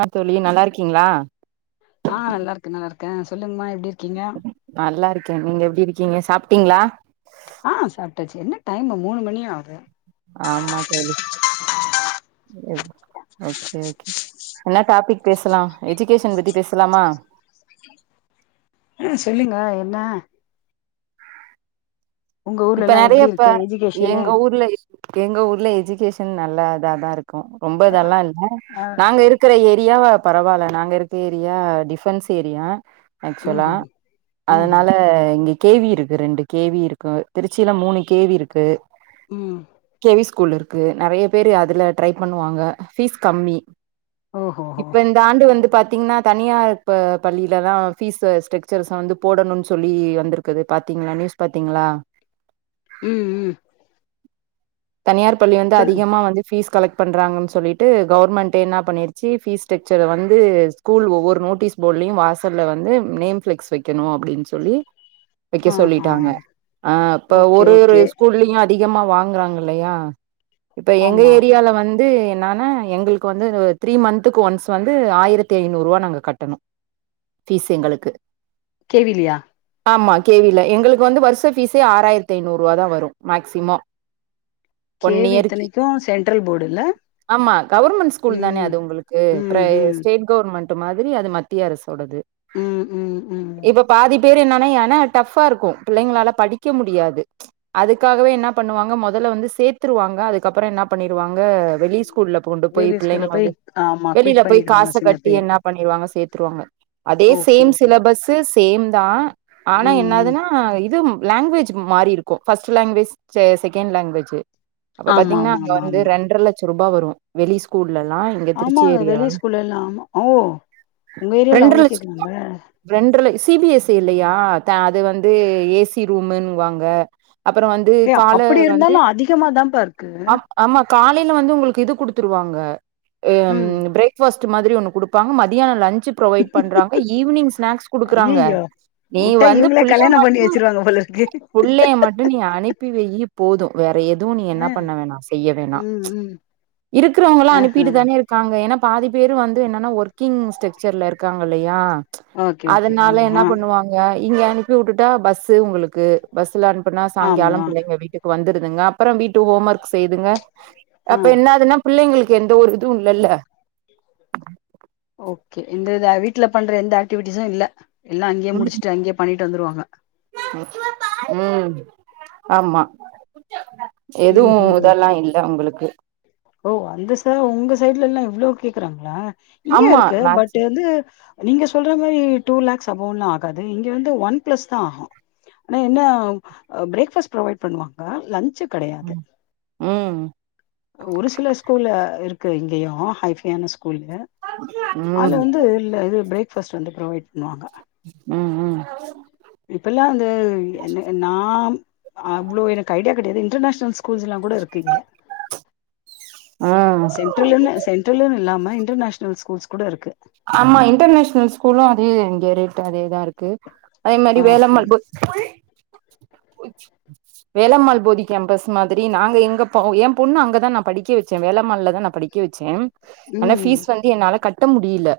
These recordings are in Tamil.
ஆ தோழி நல்லாருக்கீங்களா க்க சொல்லுங்கம்மா எப்டி இருக்கீங்க நல்லாருக்க நீங்க எப்டி இருக்கீங்க சாப்ட்டீங்களா ஆ சாப்ட்டாச்சு என்ன டைமு மூனு மணியாவுது ஆமா தோழி எக் ஓகே ஓகே என்ன டாப்பிக் பேசலா எஜுகேஷன் பத்தி பேசலாமா ம் சொல்லுங்க என்ன உங்க ஊர்ல இப்ப எல்லா நெறைய எப்டி இப்ப இருக்கு எஜுகேஷனு எங்க ஊர்ல இ எங்க ஊர்ல எஜுகேஷன் நல்லததா இருக்கும் ரொம்ப இதெல்லா இல்ல ஆ நாங்க இருக்கற ஏ ரியா பரவாயில்ல நாங்க இருக்க ஏரியா டிஃபன்ஸ் ஏரியா ஆக்ச்சுவலா ம்ஹும் ம்ஹும் அதனால இங்க கே வி இருக்கு ரெண்டு கே வி இருக்கு திருச்சில மூணு கே வி இருக்கு ம் கே வி ஸ்கூல் இருக்கு நெறைய பேரு அதுல ட்ரை பண்ணுவாங்க ஆ ஃபீஸ் கம்மி ஓஹோஹோ இப்ப இந்த ஆண்டு வந்து பாத் திங்னா தனியா இப்ப பள்ளியில தா ஃபீஸு ஸ்டக்சர்ஸ வந்து போடணுன் சொல்லி வந்துருக்குது பாத்தி திங்ளா நியூஸ் பாத்தீங்ளா ம் ம் தனியார் பள்ளி வந்து சொல்லுங்க அதிகமா வந்து ஃபீஸ் கலெக்ட் பண்றாங்கன் சொல்லிட்டு கவர்மெண்ட் என்னா பண்ணிருச்சி ஃபீஸ் ஸ்டச்சர வந்து ஸ்கூல் ஒவ்வொரு நோட்டீஸ் போல் லியு வாசல்ல வந்து நேம் ப்ளக்ஸ் வெக்கனு அப்டின் சொல்லி வெக்க ஆஹா சொல்லிட்டாங்க ஆ இப்ப ஓகே ஒரு ஒரு ஓகே ஸ்கூல்லயு அதிக மா வாங்கறாங்க இல்லையா இப்ப எங்க ஆமா ஏரியால வந் து என்னானா எங்களுக்கு வந்து ஒ த்ரீ மந்த்துக்கு ஒன்ஸ் வந்து ஆயிரத்தி ஐந்நூர்வா நாங்க கட்டனு ஃபீஸ் எங்களுக்கு கேவி இல்லியா ஆமா கேவி இல்ல எங்களுக்கு வந்து வருஷ ஃபீஸே ஆறாயிரத் ஐநூர்வா தா வரு மேக்சிமோ கேவி இத்தனைக்கு சென்ட்ரல் போடு இல்ல ஆமா கவுர்மெண் ஸ்கூல் தான ம் அது உங்களுக்கு ம் ப்ரைஸ் ம் ஸ்டேட் கவுர்மெண் டு மாதிரி அது மத்திய அரசோடது ம் ம் ம் இப்ப பாதிப் பேர் என்னானா ஏனா டப்ஃபா இருக்கு பிள்ளைங்ளால படி க்க முடியாது ப்ச் அதுக்காகவே என்ன பண்ணுவாங்க மொதல்ல வந்து சேத்துருவாங்க அதுக்கப்றோ என்ன பண்ணிருவாங்க அ வெளி ஸ்கூல்ல கொண்டு போய் வெளி ஸ்கூல்ல பிள்ளைங்கள போய் வந்து ஆமா வெளியில குவிட் போய் பண்ணிடுவாங்க காச சில கட்டி பேரு என்ன பண்ணிருவாங்க சேத் துருவாங்க அதே okay same okay okay syllabus same தா ஆனா ம் ம் என்னதுன்னா இது லாங்வேஜ் மாறி இருக்கு ஃபஸ்ட் லாங்வேஜ் செ செகண் லாங்வேஜு அப்ப ஆமா பாத்தீங்னா ஆமா அங்க ஆமா வந்து ஆமா ரெண்டர லட்சோ ரூபா வரு வெளி ஸ்கூல் ல்லலா இங்க திருச்சி ஆமாங்க ஏரியா வெளிய ஸ்கூல்ல எல்லாம் ஆமா ஓ உங்க ஏரியால ரெண்டர அவ்ளோ லச்ச கேக்குறாங்க ரெண்டர்ல இஸ் சி பி எஸ் சி இல்லையா தா அது வந்து ஏசி ரூமுன் வாங்க அப்றோ வந்து ஏ கால அப்படி வந்து இருந்தாலு அதிகமா தான்ப்பா இருக்கு ஆ ப் மா காலையில வந்து உங்களுக்கு இது குடுத்துருவாங்க ஏ அம் ம் பிரேக் பாஸ் டு மாதிரி ஒன்னு குடுப்பாங்க மதியான லஞ் ச்சு புரொவைட் பண்றாங்க ஈவ்னிங் ஸ்நாக்ஸ் குடுக்குறாங்க ஐயையோ நீ வுட்டா வந்து இவுங்களே பிள்ளைய கல்யாணம் பண்ணி மட்டு வச்சிருவாங்க போல இருக்கு புள்ளைய மட்டு நீ அனுப்பி வெய்யி போது வேற எத் து நீ என்ன அ பண்ண வேணா செய்ய வேணா ம் ப்ச் ம் இருக்றவங்கள்ளா ஆஹா அனுப்பிட்டு தான இருக்காங்க என்ன பாதி பேர் வந்து என்னனா ஒர்க்கிங் ஸ்ட்ரக்சர்ல இருக்காங்க இல்லையா ப்ச் ஓகே ஓகே அதனால என்ன ஆமா பண்ணுவாங்க இங்க அனுப்பி வுட்டுட்டா பஸ்ஸு உங்களுக்கு பஸ்ல அனுப்புனா சாய்ங்காலம் ஆமா பிள்ளைங்க வீட்டுக்கு வந்து திதுங்க அப்புற வீட்டு ஓம் ஒர்க் செய்துங்க ஆ அப்ப என்னதுனா பிள்ளைங்களுக்கு எந்த ஒரு இதுவு இல்லல்ல ஓகே இந்த இத வீட்ல பண்ற எந்த ஆக்டிவிட்டிஷூ இல்ல எல்லா அங்க்யே முடிச்சுட்டு அங்கயே பண்ணிட் டு வந்துருவாங்க ம் ஆமா எதுவு ம் ம் இதெல்லா இல்ல உங்களுக்கு ஓ அந்த சர் உங்க சைட்ல எல்லா இவ்ளோ கேக்குறாங்களா இங்க்யே ஆமா இருக்கு மேக்ஸ் பட்டு வந்து நீங்க சொல்ற மாரி டூ லேக்ஸ் அமோன்ட்லா ஆகாது இங்க வந்து ஒன் பிளஸ் தா ஆகு ஆனா என்ன அ பிரேக்பாஸ்ட் ப்ரொவைட் பண்ணுவாங்க லன் ம் ஒரு சில ஸ்கூல்ல இருக்கு இங்கியு ஹை ஃபையான ஸ் கூல்லு அல்ல ம் வந்து இல்ல இது பிரேக் ஃபாஸ்ட் வந்து புரோவைட் பண்ணுவாங்க ம் ம் இப்பல்லா அந்த என்ன எ நாம் அவ்ளோ எனக்கு ஐடியா கெடையாது டர் நேஷனல் ஸ்கூல்ஸ் எல்லா கூட இருக்கு இங்க ஆ சென்ட்ரல ஒன்னு சென்ட்ரலந் இல்லாம இன்டர்நேஷ்னல் ஸ்கூல்ஸ் கூட இருக்கு ஆமா இன்டர் நேஷ்னல் ஸ்கூலு அதே இங்க ரேட் அதேதாருக் க்கு அதே மாரி ஆஹ. வேலம்மாள் வேலம்மாள் போதி கேம்பஸ் மாதிரி நாங்க எங்க என் பொண்ணு அங்கதா நா படிக்க வச்சே வேலம்மால்லதா நா படி க்க வச்சே ஆனா ம். பீஸ் வந்து என்னால கட்ட முடியல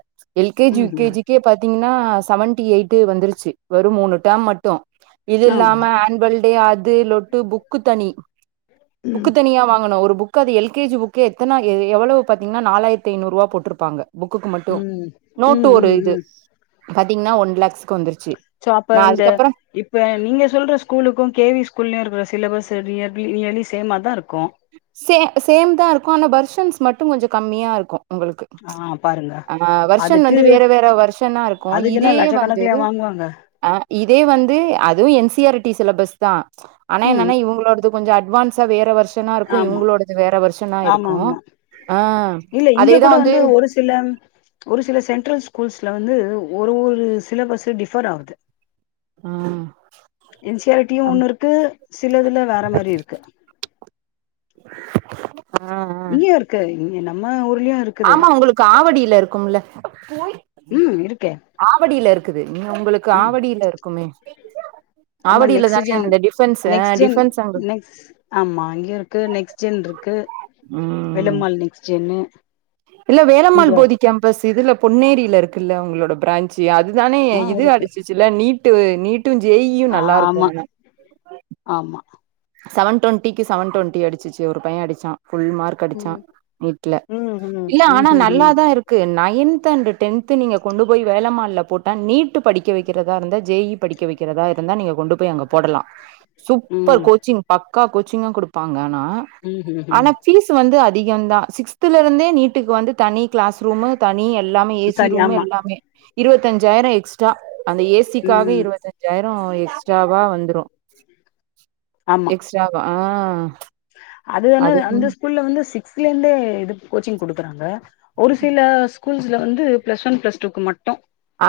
எல்கேஜி ம்ஹ்ம். யுகேஜிேக்கே பாத்தீங்கன்னா அ செவன்டி எய்ட்டி வந்துருச்சு வெறு மூணு டர்ம் மட்டு இது ஆமா. இல்லாம ஆன்வல் டே அதுலொட்டு புக்கு தனி ம் புக்கு தனியா வாங்கணு ஒரு புக் க்கு அது எல்கேஜி புக்கு எத்தன எவ்வளோ பாத்தீங்கன்னா நாலாயிரத்து ஐநூறுவா போட்ருப்பாங்க புக்குக்கு மட்டு ம் நோட்டு ம் ஒரு ம் இது ம் பாத்தீங்கன்னா ஒன் லாக்ஸ் சோ அப்ப இந்த இப்ப நீங்க சொல்ற ஸ்கூலுக்கு கேவி ஸ்கூல்லயு இருக்குற சிலபஸ் நியர்லி நியர்லி சேம்மாதா இருக்கு சே சேம்தா இருக்கும் ஆனா வெர்ஷன்ஸ் மட்டு கொஞ்ச கம்மியா இருக்கு உங்களுக்கு ஆ பாருங்க ஆ வர்ஷன் அதுக்கு வந்து வேற வேற வர்ஷனா இருக்கு அதுக்குன்னா இதே வந்து லட்சக்கணக்குலயா வாங்குவாங்க அ இதே வந்து அதுவு என் சி ஆர் டி சிலபஸ்தா ஆனா ம் என்னன்னா இவங்களோடது கொஞ்ச அ ட்வான்ஸா வேற வர்ஷனா இருக்கு ஆமா இவங்களோடது வேற வர்ஷனா ஆமா இருக்கு ஆமா ஆ இல்ல இங்க கூட வந்து ஒரு சில ஒரு சில சென்ட்ரல் ஸ்கூல்ஸ்ல வந்து ஒரு ஒரு சிலபஸ் டிஃபர் ஆகுது ஆ என் சி ஆர் டியு ஒன்னு இருக்கு சிலதுல வேற மாரி இருக்கு ஆ அ நீங்க நம்ம ஊரு ஆமா உங்களுக்கு ஆவடியில இருக்கும்ல ம் இருக்கே ஆவடியில இருக் ம் உங்களுக்கு ம் ஆவடியில இருக்குமே ஆமா ஆவடியில தானே அந்த டிஃப நெக்ஸ்ட் ஜென் நெக்ஸ்ட் ஆமா அங்கயு இருக்கு நெக்ஸ்ட் ஜென் இருக்கு ம் வேள்ளமாள் நெக்ஸ்ட் ஜென்னு இல்ல வேலம்மாள் இங்க போதி கேம்பஸ் இதுல்ல பொன்னேரியில இருக்குல்ல உங்களோட பிரான்ச்சு அதுதானே ஆ இது இருக்கு அடிச்சிச்சுல்ல நீட்டு நீ ட்டு ஜெயியு நல்லா இருக்கு ஆமா ஆனா ஆமா செவன் டுவன்டிக்கு செவன் டுவண்ட்டி அடிச்சுச்சு ஒரு பைய அடிச்சா ஃபுல் மார்க் அடிச்சா ம் நீட்ல ம் ம் இல்ல ம் ஆனா ம் நல்லாதா இருக்கு நைன்த் அண்ட் டென்த்து நீங்க கொண்டு போய் வேளம்மால்ல போட்டா நீட்டு படிக்க வைக்கிறதா இருந்தா ஜே யி படிக்க வைக்கிறதா இருந்தா நீங்க கொண்டு போய் அங்க போடலா சூப்பர் ம் கோச் பக்கா கோச்சிங்கு குடுப்பாங்கா ஆனா ம் ம் ஆனா ம் பீஸ் வந்து அதி அதிகந்தா சிக்ஸ்த்துல இருந்தே நீட்டுக்கு வந்து தனி க்ளாஸ் ரூம்மு தனி எல்லாமே ஏசி தனி ரூம் ஆமா எல்லாமே இருவத்தஞ்சாயிர எக்ஸ்ட்ரா அந்த ஏசிக்காக ம் இருவத்தஞ்சாயிர அப்ரோ எக்ஸ்ட்ராவா வந்துரு ஆமா எக்ஸ்ட்ராவா ஆ அது ஆனா அதுவும் அந்த ஸ்கூல்ல வந்து சிக்ஸ்த்துல இருந்தே எதுக்கு கோச்சிங் குடுக்குறாங்க ஒரு சில ஸ்கூல்ஸ்ல வந்து பிளஸ் ஒன் பிளஸ்டூக்கு மட்டு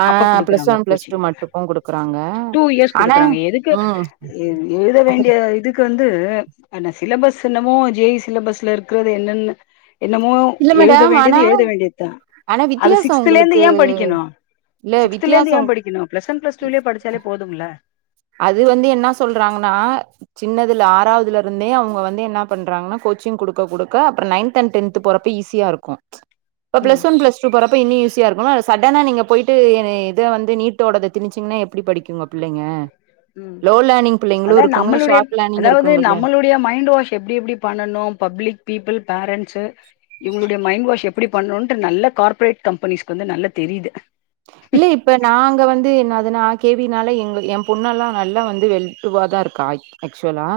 ஆ அப்ப பிளஸ் குடுக்குறாங்க ஒன் பிளஸ் டூ கோச்சிங்கு மட்டுக்கு குடுக்குறாங்க டூ இயர்ஸ் ஆனா குடுக்குறாங்க எதுக்கு ம் எழுத வேண்டிய இதுக்கு வந்து து ஆனா சிலபஸ் என்னமோ ஜேயி சிலபஸ்ல இருக்கிறது என்னன்னு என்னமோ இல்ல எழுத மேடம் வேண்டியது ஆனா எழுத வேண்டியதுதா ஆனா அத வித்தியாசோ சிக்ஸ்த்துலேந்து உங்களுக்கு ஏ படிக்கணு இல்ல சிக்ஸ்த்துலேந்து வித்தியாசோ ஏ படிக்கணு பிளஸ் ஒன் பிளஸ்டூலயே படிச்சாலே போதும்ல அது வந்து என்ன சொல்றாங்கன்னா சின்னதுல ஆறாவதுல இருந்தே அவுங்க வந்து என்ன பண்றாங்கன்னா கோச்சிங் குடுக்க குடுக்க அப்புற நைன்த் அண்ட் டென்த் போறப்ப ஈஸியா இருக்கு இப்ப ம் பிளஸ் ஒன் பிளஸ்டூ போறப்ப இனி யூஸ் யா இருக்குல சடனா நீங்க போயிட்டு இத வந்து நீட்டோடத தினிச்சீங்கன்னா எப்படி படிக்குங்க பிள்ளைங்க ம் லோலாணி அதா நம்மளுடைய அதாவது நம்மளுடைய மைண்ட் வாஷ் எப்டி எபபடி பண்ணனு பப்ளிக் பீப்பிள் பேரண்ட் ச்சு இவுங்களுடைய மைண்ட் வாஷ் எப்டி பண்ணுட்டு நல்ல கார்ப்ரேட் கம்பெனிஸ்கு வந்து நல்லா தெரியுது இல்ல இப்ப நாங்க வந்து என்னாதுனா கே வினால எங்க என் பொண்ண ல்லா நல்லா வந்து வெள்டுவாதா இருக்கா ஆக்சுவலா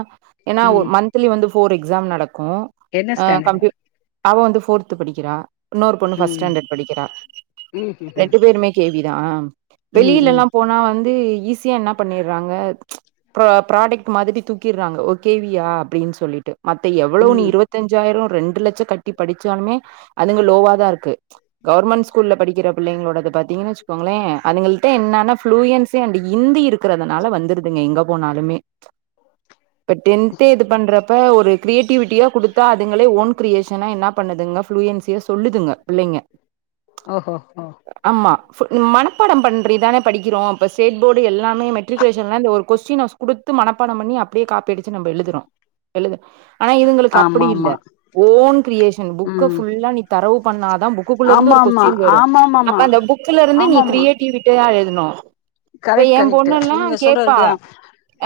ஏன்னா ஒ ம் மந்த்லி வந்து ஃபோர் எக்ஸாம் நடக்கூ என்ன ஸ்டாண்டர்டு கம்ப்யு அவ வந்து ஃபோர்து படிக்கிறா இன்னொரு பொண்ணு ஃபஸ்ட் ம் ஸ்டாண்டர்ட் படிக்கிறா ம் ரெண் ம் ரெண்டு பேருமே கே வி தாம் ம் ம் வெளியிலலாம் போனா வந்து ஈஸியா என்ன பண்ணிறாங்க ப்ரா ப்ராடக்ட் மாதிரி தூக்கிறாங்க ஓ கே வி யா அப்டின் சொல்லிட்டு மத்த எவ்வளவு நீ ம் இருவத்தஞ்சாயிரோ ரெண்டு லட்ச கட்டி படிச்சாலுமே அதுங்க லோவா தா இருக்கு கவர்மெண்ட் ஸ்கூல்ல படிக்கிற பிள்ளைங்களோடத பாத்தீங்கன் வச்சுக்கோங்களே அதுங்கள்ட்ட என்னன்ன ஃப்ளூயன்ஸி அண்டு ஹிந்தி இருக்குறதுனால வந்துருதுங்க எங்க போனாலுமே இப்ப டென்தே இது பண்றப்ப ஒரு கிரியேட்டிவிட்டியா குடுத்தா அதுங்களே ஓன் கிரியேஷனா என்னா பண்ணுதுங்க ஃப்லூயன்சியா சொல்லுதுங்க பிள்ளைங்க ஓஹோ ஹோ மா ஃபுல் மனப்பாடம் பண்றி தான படிக்கிறோ இப்ப ஸ்டேட் போர்டு எல்லாமே மெட்ரிகுலேஷன்லா இந்த ஒரு கொஸ்டின ஸ்கூ குடுத்து மனப்பாடம் பண்ணி அப்டியே காப்பி அடிச்சி நம்ப எழுதுறோம் எழு ஆனா இதுங்களுக்கு அப்பிடி ஆமா இல்ல ஆமா ஓன் கிரியேஷன் புக்கு ம் ஃபுல்லா நீ தரவ் பண்ணாதா புக்கு குலருந்து ஆமா ஒரு ஆமா கொஸ்டின் வரு ஆமா அப்ப ஆமாமா அந்த புக்ல இருந்து நீ ஆமாமா கிரியேட்டிவிட்டியா எழுதுனு கரெக்ட் கரெக்டு நீங்க சொல்றது அப்டிதா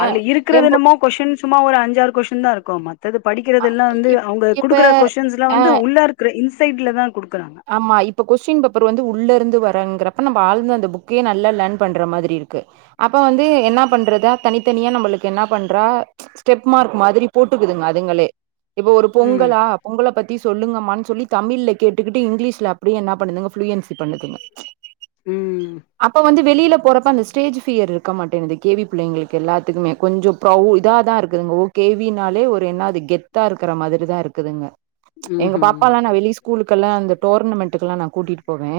அ அதுல எ இருக்குறது பொ என்னமோ கொஸ்ட்டீன் சும்மா ஒரு அஞ்சாறு கொஸ்டீன் தான் இருக்கூ மத்தது அ படிக்கிறது எல்லா வந்து இப் அவுங்க இப்ப குடுக்குற கொஸ்டின்ஸ்ல அ வந்து உள்ள இருக்குற இன்ஸ் சைட்ல தா குடுக் ஆமா இப்ப கொஸ் ஸ்டீன் பேப்பர் வந்து உள்ள இருந்து வரங்கிறங்கிறப்ப நம்ப ஆழ்ந்த அந்த புக்கையே நல்லா லேர்ன் பண்ற மாதிரி இருக்கு அப்ப வந்து து என்ன பண்றதா தனித்தனியா நம்பளுக்கு என்ன பண்றா ஸ்டெப்மார்க் மாதிரி போட்டுக்குதுங்க அதுங்களே இப்ப ஒரு ம் பொங்கலா பொங்கல பத்தி சொல்லுங்கமான் சொல்லி தமிழ்ல கேட்டு கேட்டுகிட்டு இங்கிலீஷ்ல அப்டியே என்னா பண்ணுதுங்க ஃபுளுயன்சி பண்ணுதுங்க ம் அப்ப வந்து வெளில போறப்ப அந்த ஸ்டேஜ் ஃபியர் இருக்க மாட்டேங்குது கே வி புள்ளைங்களுக்கு எல்லாத்துக்குமே கொஞ்சம் பிரவ் இதா தா இருக்கு எங்க ஓ கேவினாலே ஒரு என்ன அது கெத்தா இருக்கற மாதிரிதா இருக்குதுங்க எங்க ம்ஹும் பாப்பாலா நான் வெளி ஸ்கூலுக்கல்லா அந்த டோர்னமெண்ட்டுக்குலா நா கூட்டிட்டு போவே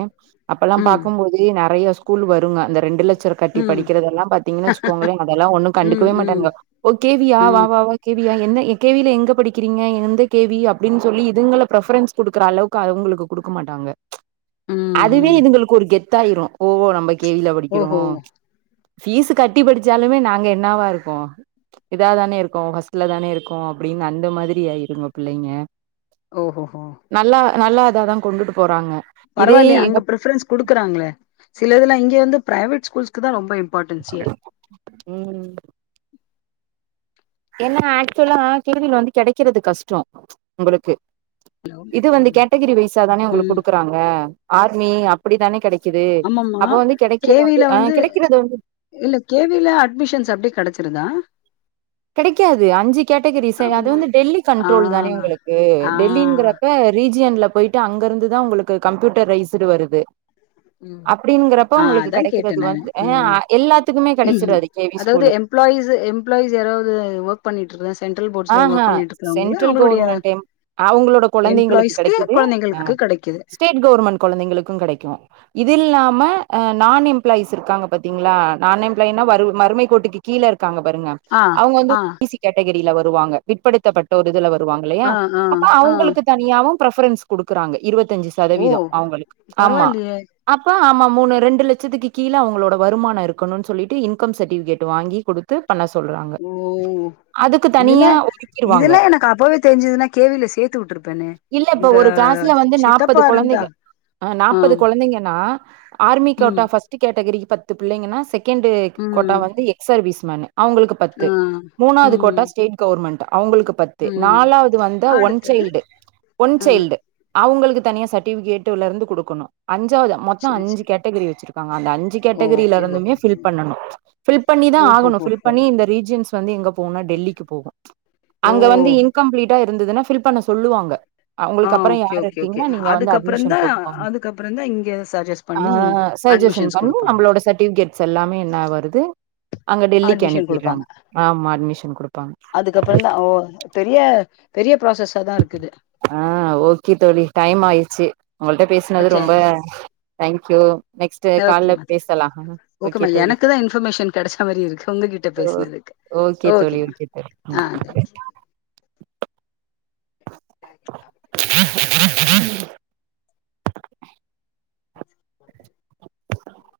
அப்பல்லாம் ம் பாக்கும் போது நறைய ஸ்கூல் வருங்க இந்த ரெண்டு லட்ச கட்டி ம் படிக்கிறது எல்லாம் பாத்தீங்கனா வச்சுக்கோங்களே அதெல்லாம் தா ஒன்னு ம் கண்டுக்கவே ம் மாட்டாங்க ஓ கே வி யா வா ம் வா கே வி யா என்ன கே வி ல எங்க படிக்கிறீங்க எந்த கே வி அப்டின் சொல்லி இதுங்கள பிரஃபரன்ஸ் குடுக்குற அளவு காரவுங்களுக்கு குடுக்க மாட்டாங்க ம் அதுவே ம் இதுங்களுக்கு ஒரு கெத்தா ஆயிரு ஓ நம்ப கே வி ல படிக்கிறோ ஓஹோ ஃபீஸ் கட்டி படுச்சாலுமே நாங்க என்னவா இருக்கோ இதா தானே இருக்கோ ஃபஸ்ட்ல தானே இருக்கோ அப்டின் அந்த மாதிரி ஆயிருங்க பிள்ளங்க ஓஹோ ஹோ நல்லா அதாதா கொண்டுட்டு போறாங்க இதே பரவால்லயே எங்க அங்க பிரிஃபரன்ஸ் குடுக்றாங்களே சிலதுல இங்கே வந்து பிரைவேட் ஸ்கூல்ஸ்குதா ரொம்ப இம்பார்டன்சியே ஏனா ஆக்சுலா கே வி ல வந்து கெடக்கறது கஷ்டோ உங்ளுக்கு இது வந்து ம் கேட்டகிரி வைஸா தானே உங்ளுக்கு ம் குடுக்குறாங்க ஆர்மி அப்டிதானே கெடைக் ஆமாமா கே வி ல வந்து கெடைக்கிறது வந்து இல்ல கே வி ல அட்மிஷன்ஸ் அப்டியே கெடச்சுருதா கெடைக்காது அஞ்சு கேட்டகிரிஸ் அது ஆமா வந்து டெல்லி ஆ கண்ட்ரோல் தானே உங்களுக்கு ஆ டெல்லிங்கிறப்ப ரீ ஜியன்ல பொய்ட்டு அங்கருந்து தா உங்ளுக்கு கம்ப்யூட்டரைஸ்டு வருது ம் அப்படிங்கறப்ப ஆ உங்ளுக்கு அதா கேட்டே கெடக்றது நானு வந்து எ ம் எல்லாத்துக்குமே கெடச்றாது கே வி ஸ்கூலு ஸ் எம்ப்ளாயீஸ் யாராவ்து ஒர்க் பண்ணிட்டு இருக்க சென்ட்ரல் ஆ போர்ட்ஸ்ல ஹ ஒர்க் பண்ணிட்டு இருக்கிறவங்கள சென்ட்ரல் அவங்களுடைய கவர்மெண்ட எம் அவுங்களோட கொழந்தைங்ளுக்கு எம்ப்ளாயீஸ்க்கு கெடக்கிது அ கொழந்தைங்களுக்கு கெடைக்குது ஸ்டேட் கவர்மெண்ட் கொழந்தகளுக்கூ கெடைக்கூ இது இல்லாம அ நான் எம்ப்ளாயிஸ் இருக்காங்க பாத்தீங்ளா நான் எப்ளாயின்னா வறு வறுமை கோட்டுக்கு கீழ இருகாங்க பாருங்க ஆ அவுங்க வந்து ஆ பி சி கேட்டகிரில வருவாங்க பிற்படுத்தப்பட்ட ஒரு இதுல வரு வருவாங்கல்லையா ஆ ஆ அப்ப ஆ அவுங்ளுக்கு தனியாவு பிரஃபரன்ஸ் குடுக்குறாங்க இருவத் த்தஞ்சி ஓ சதவீதோ அவங்ளுக்கு ஆமா பரவாயில்லையே அப்ப ஆமா மூணு ரெண்டு லட்சத்துக்கு கீழ அவங்களோட வருமானோ இருக்கணுன் சொல்லிட்டு இன்கம் சட்டிவிகேட் வாங்கி குடுத்து பண்ண சொல்றாங்க ஓ அது இதுல இதெல்லா எனக்கு அப்பவே தெரிஞ்சுதுனா கேவில சேத்து வுட்ருப்பேனே இல்ல இப்ப ஒரு கிளாஸ்ல வந்து நாப்பது இருந்தா கொழந்தைங்க அ ஆ நாப்பது கொழந்தைங்க ஆ ஆர்மி கோட்டா ம் ஃபஸ்ட் கேட்டகிரிக்கு பத்து பிள்ளைங்கனா செகண்டு கோட்டா ம் வந்து எக்ஸ் சர்வீஸ் மனே அவுங்ளுக்கு பத்து ஆ மூணாவது கோட்டா ம் ஸ்டேட் கவுர்மெண்டா அவுங்ளுக்கு பத்து ம் நாலாவது வந்து ஒன் அடுத்தது சைல்டு ஒன் ஆ சைல்டு அவுங்ளுக்கு தனியா சட்டிவிகேட்டுலருந்து குடுக்கனு அஞ்சாவது மொத்தோ செரி அஞ்சு செரி கேட்டகிரி வச்சிருக்காங்க அந்த அஞ்சு ஓகே ஓகே கேட்டகிரிலருந்துமே ஓகே ஃபில் ஓகே பண்ணணு ஃபில் பண்ணி தா ஆகணு ஃபில் ஓஹோஹோஹோ பண்ணி இந்த ரீஜியன்ஸ் வந்து எங்க போனா டெல்லிக்கு போகு ஓ அங்க வந்து இன்கம்ப்ளீட்டா இருந்ததுனா ஃபில் பண்ண சொல்லுவாங்க ஆ அவுங்ளுக்கு அப்றோ ஓகே யார் ஓகே இருக்கீங்க ஓகே நீங்க வந்து அட்மிஷன் அதுக்கப்புறந்தா போட்டுக்கோங்க அதுக்கப்புறந்தா இங்க சஜஸ்ட் அ பண்ணி சர் ஜசன் அட்மிஷன்ஸ் பண்ணி குடுப்பாங்க நம்பளோட சட்டிவிகேட்ஸ் எல்லாமே என்னா வருது அங்க டெல்லிக்கு அட்மிஷன் அனுப்பிறாங்க ஆமா அட்மிஷன் குடுப்பாங்க அதுக்கப்றோந்தா ஓ பெரிய பெரிய ப்ராசஸ்சா தா இருக்குது ஆ ஓகே தோழி டைம் ஆய்ச்சி உங்கள்ட்ட பேசுனது ரொம்ப சரி தேங்க்யூ நெக்ஸ்ட் கால்ல ஓகேமா பேசலா ஓகேமா ஓகே தோழி கிட்ட ஓ பேசுனதுக்கு ஓகே தோழி ஓகேமா ஓகே தோழி ம் ஆ தேங்யூ பா [inaudible]